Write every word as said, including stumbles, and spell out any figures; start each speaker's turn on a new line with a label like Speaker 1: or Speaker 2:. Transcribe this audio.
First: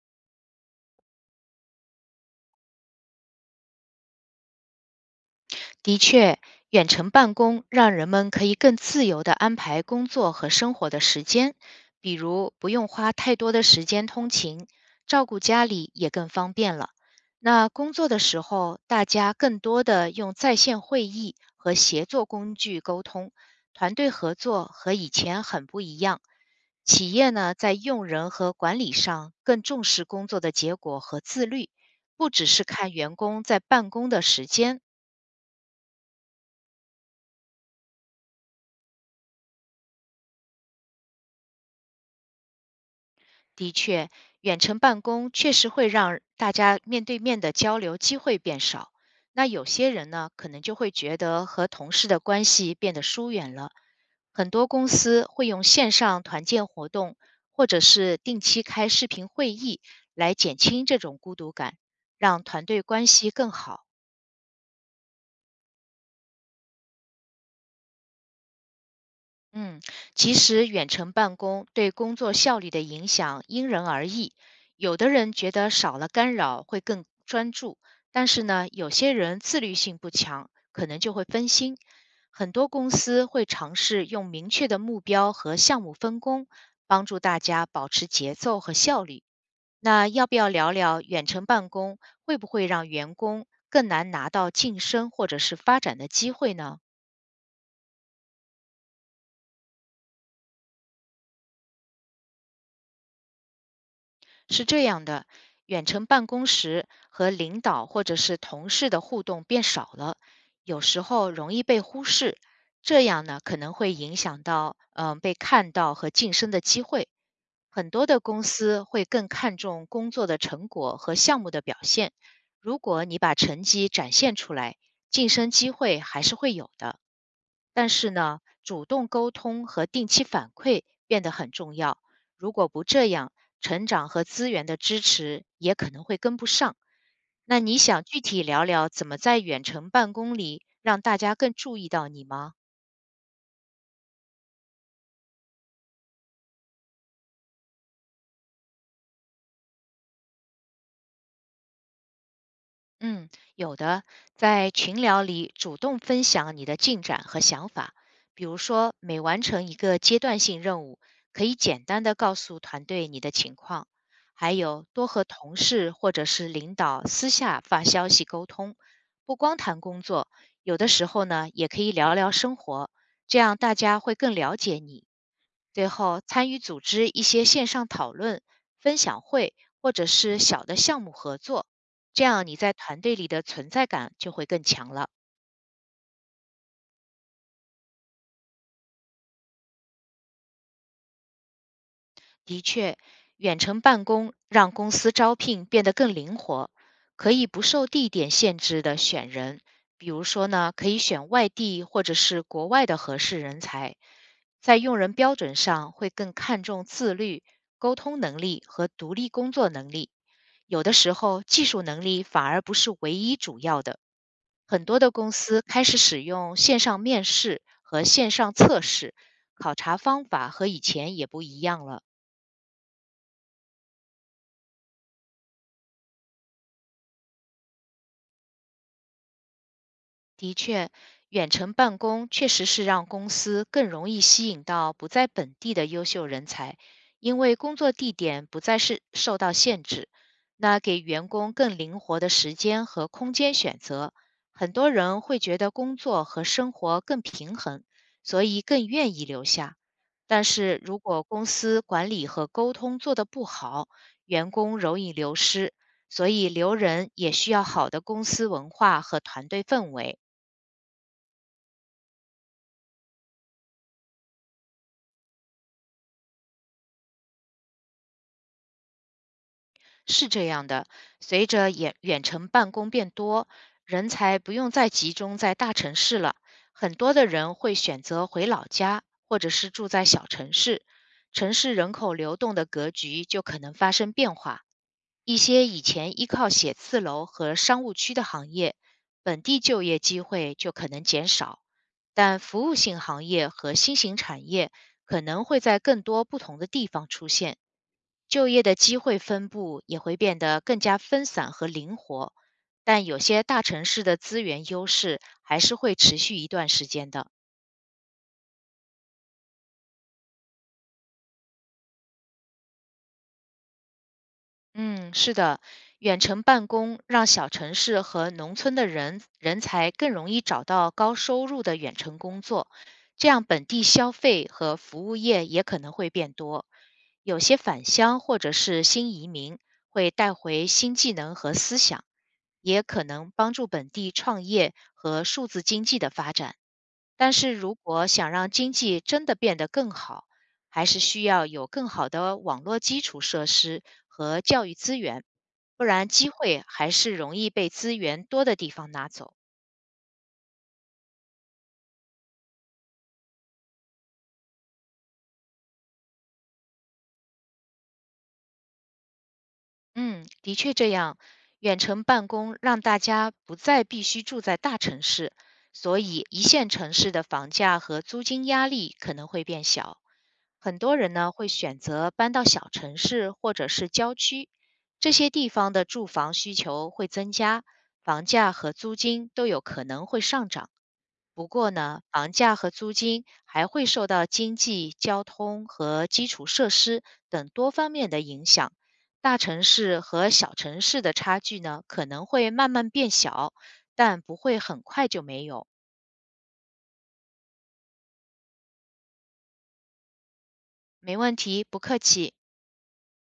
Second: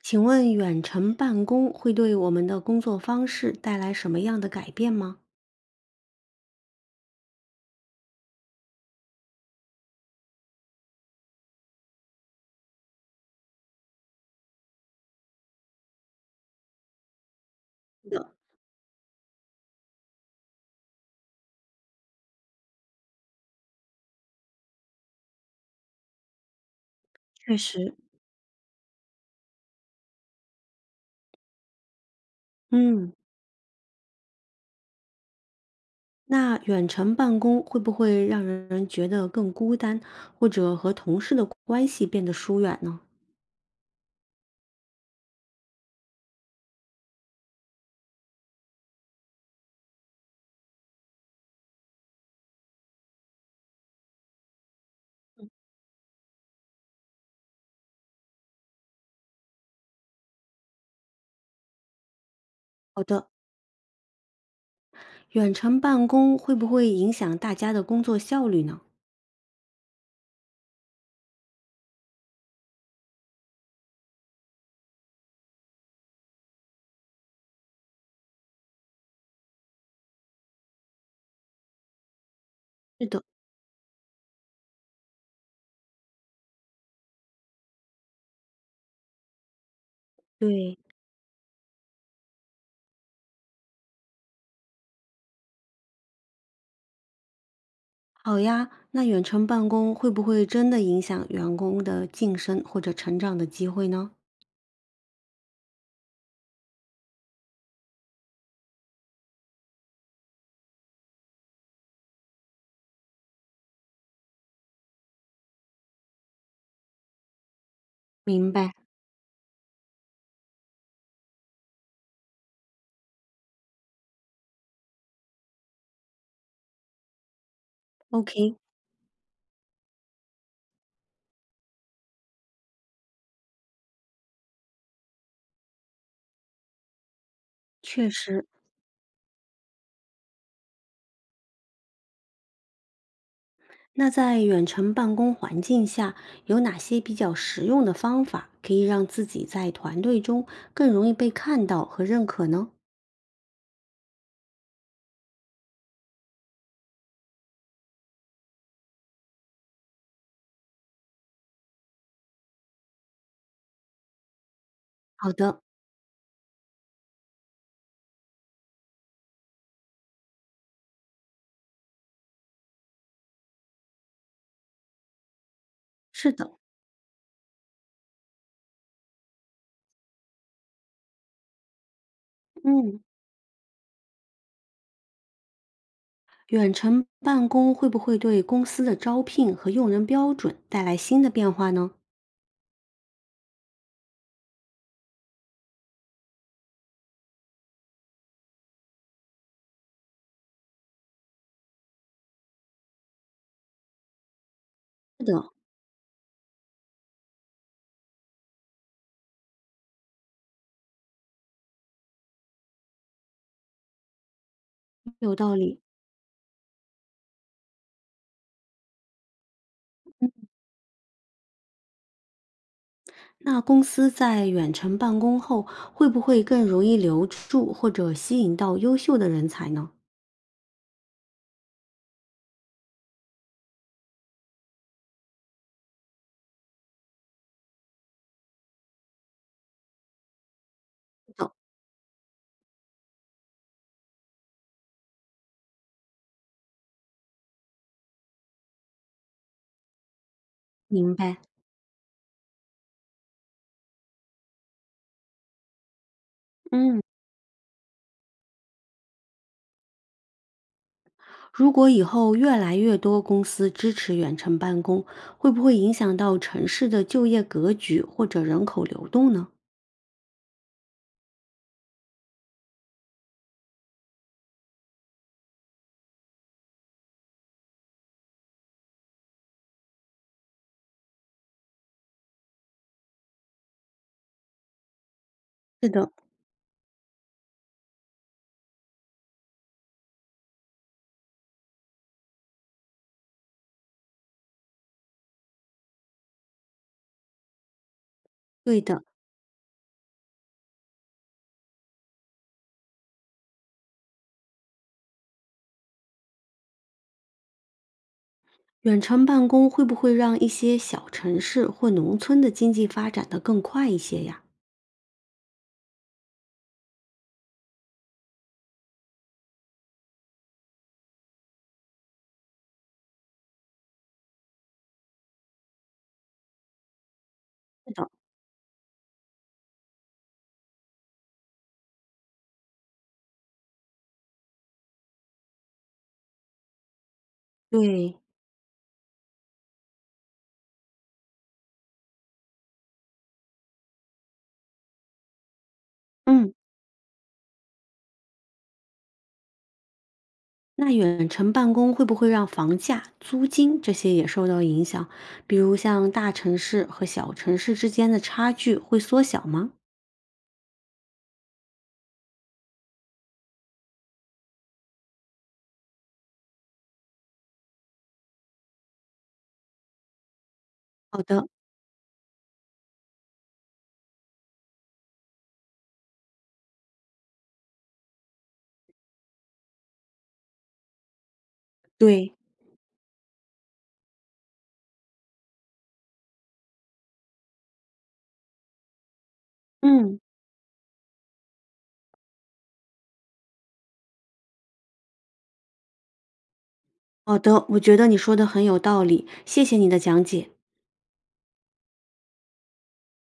Speaker 1: 请问远程办公会对我们的工作方式带来什么样的改变吗？
Speaker 2: 的确，远程办公让人们可以更自由地安排工作和生活的时间，比如不用花太多的时间通勤，照顾家里也更方便了。那工作的
Speaker 1: 的，
Speaker 2: 时候，大家更多的用在线会议和协作工具沟通，团队合作和以前很不一样。企业呢，
Speaker 1: 确
Speaker 2: 在
Speaker 1: 实，
Speaker 2: 用人和管理上更重视工作的结果和自律，不只是看
Speaker 1: 嗯，
Speaker 2: 员工在办公的时间。
Speaker 1: 那远程办公会不会让人觉得更孤单，或者和同事的关系变得疏远呢？
Speaker 2: 的确，远程办公确实会让大家面对面的交流机会变少。那有些人呢，可能就会觉得和同事的关系变得疏远了。很多公司会用线上团建活动，或者是定期开视频会议来减轻这种孤独感，让团队
Speaker 1: 好
Speaker 2: 关
Speaker 1: 的，
Speaker 2: 系更好。
Speaker 1: 远程办公会不会影响大家的工作效率呢？
Speaker 2: 嗯，其实远程办公对工作效率的影响因人而异。有的人觉得少了干扰会更专注，但是呢，有些人自律性不强，可能就会分心。很多公
Speaker 1: 是的，
Speaker 2: 司会尝试用明确的目标和项目分工，帮助大家保持节奏和效率。那要不要聊
Speaker 1: 对，
Speaker 2: 聊远程办公会不会让员工更难拿到晋升或者是发展的机会呢？
Speaker 1: 好呀，那远程办公会不会真的影响员工的晋升或者成长的机会呢？
Speaker 2: 是这样的，远程办公时和领导或者是同事的互动变少了，有时候容易被忽视，这样呢可能会影响到嗯、呃被看到和晋升的机会。很多的公
Speaker 1: 明白
Speaker 2: 司会更看重工作的成果和项目的表现，如果你把成绩展现出来，晋升机会还是会有的。但是呢，
Speaker 1: ，OK，
Speaker 2: 主动沟通和定期反馈变得很重要。如果不这样，成长和资源的支持也可能会跟不上。那你想
Speaker 1: 确
Speaker 2: 具体
Speaker 1: 实，
Speaker 2: 聊聊怎么在远程办公里让大家更注意到你吗？
Speaker 1: 那在远程办公环境下，有哪些比较实用的方法可以让自己在团队中更容易被看到和认可呢？
Speaker 2: 嗯，有的，在群聊里主动分享你的进展和想法，比如说每完成一个阶段性任务，可以简单的告诉团队你的情况，还有多和
Speaker 1: 好
Speaker 2: 同
Speaker 1: 的，
Speaker 2: 事或者是领导私下发消息沟通，不光谈工作，有的时候呢也可以聊聊生活，这样大家会更了解你。最后，
Speaker 1: 是
Speaker 2: 参
Speaker 1: 的，
Speaker 2: 与组织一些线上讨论、分享会或者是小的项目合作，这样你在
Speaker 1: 嗯，
Speaker 2: 团队里的存在感就会更强了。
Speaker 1: 远程办公会不会对公司的招聘和用人标准带来新的变化呢？
Speaker 2: 的确，远程办公让公司招聘变得更灵活，可以不受地点限制的选人，比如说呢，可以选外地或者是国外的合适人才。在用人
Speaker 1: 是
Speaker 2: 标
Speaker 1: 的，
Speaker 2: 准上会更看重自律、沟通能力和独立工作能力。有的时候，技术能力反而不是唯一主要的。很多的公
Speaker 1: 有道
Speaker 2: 司
Speaker 1: 理。
Speaker 2: 开始使用线上面试和线上测试，考察方法和以前也不一样了。
Speaker 1: 那公司在远程办公后，会不会更容易留住或者吸引到优秀的人才呢？
Speaker 2: 的确，远程办公确实是让公司更容易吸引到不在本地的优秀人才，因为工作地点不再是受到限制，那给员
Speaker 1: 懂，
Speaker 2: 工更灵活的时间和空间选择，很多人会觉得工作和生活更平衡，所以更愿意留下。但是如
Speaker 1: 明
Speaker 2: 果
Speaker 1: 白。
Speaker 2: 公司管理和沟通做得不好，员工容易流失，所以留
Speaker 1: 嗯。
Speaker 2: 人也需要好的公司文化和团队氛围。
Speaker 1: 如果以后越来越多公司支持远程办公，会不会影响到城市的就业格局或者人口流动呢？
Speaker 2: 是这样的，随着远远程办公变多，人才不用再集中在大城市了，很多的人会选择回老家，或者是住在小城市，城市人口流动的格局就可能发生变化。一些以
Speaker 1: 是的，
Speaker 2: 前依靠写字楼和商务区的行业，本地就业机会就可能减少，但服务性行业和新型产业可能会在更多不同的地方出现，就业的
Speaker 1: 对
Speaker 2: 机
Speaker 1: 的，
Speaker 2: 会分布也会变得更加分散和灵活，但有些大城市的资源优势还是会持续一段时间的。
Speaker 1: 远程办公会不会让一些小城市或农村的经济发展得更快一些呀？
Speaker 2: 嗯，是的，远程办公让小城市和农村的人人才更容易找到高收入的远程工作，这样本地消费和服务业也可能会变多。有些返
Speaker 1: 是的，
Speaker 2: 乡或者是新移民会带回新技能和思想，也可能帮助本地创业和数字经济的发展。但是如果
Speaker 1: 对，
Speaker 2: 想让经济真的变得更好，还是需要有更好的网络基础设施和教育资源，不然机
Speaker 1: 嗯，
Speaker 2: 会还是容易被资源多的地方拿走。
Speaker 1: 那远程办公会不会让房价、租金这些也受到影响？比如像大城市和小城市之间的差距会缩小吗？
Speaker 2: 嗯，的确这样，远程办公让大家不再必须住在大城市，所以一线城市的房价和租金压力可能会变小。很多人
Speaker 1: 好
Speaker 2: 呢
Speaker 1: 的，
Speaker 2: 会选择搬到小城市或者是郊区，这些地方的住房需求会增加，房价和租金都有可能会上涨。不过呢，房
Speaker 1: 对，
Speaker 2: 价和租金还会受到经济、交通和基础设施等多方面的影响。大城市
Speaker 1: 嗯。
Speaker 2: 和小城市的差距呢，可能会慢慢变小，但不会很快就没有。
Speaker 1: 好的，我觉得你说的很有道理，谢谢你的讲解。
Speaker 2: 没问题，不客气。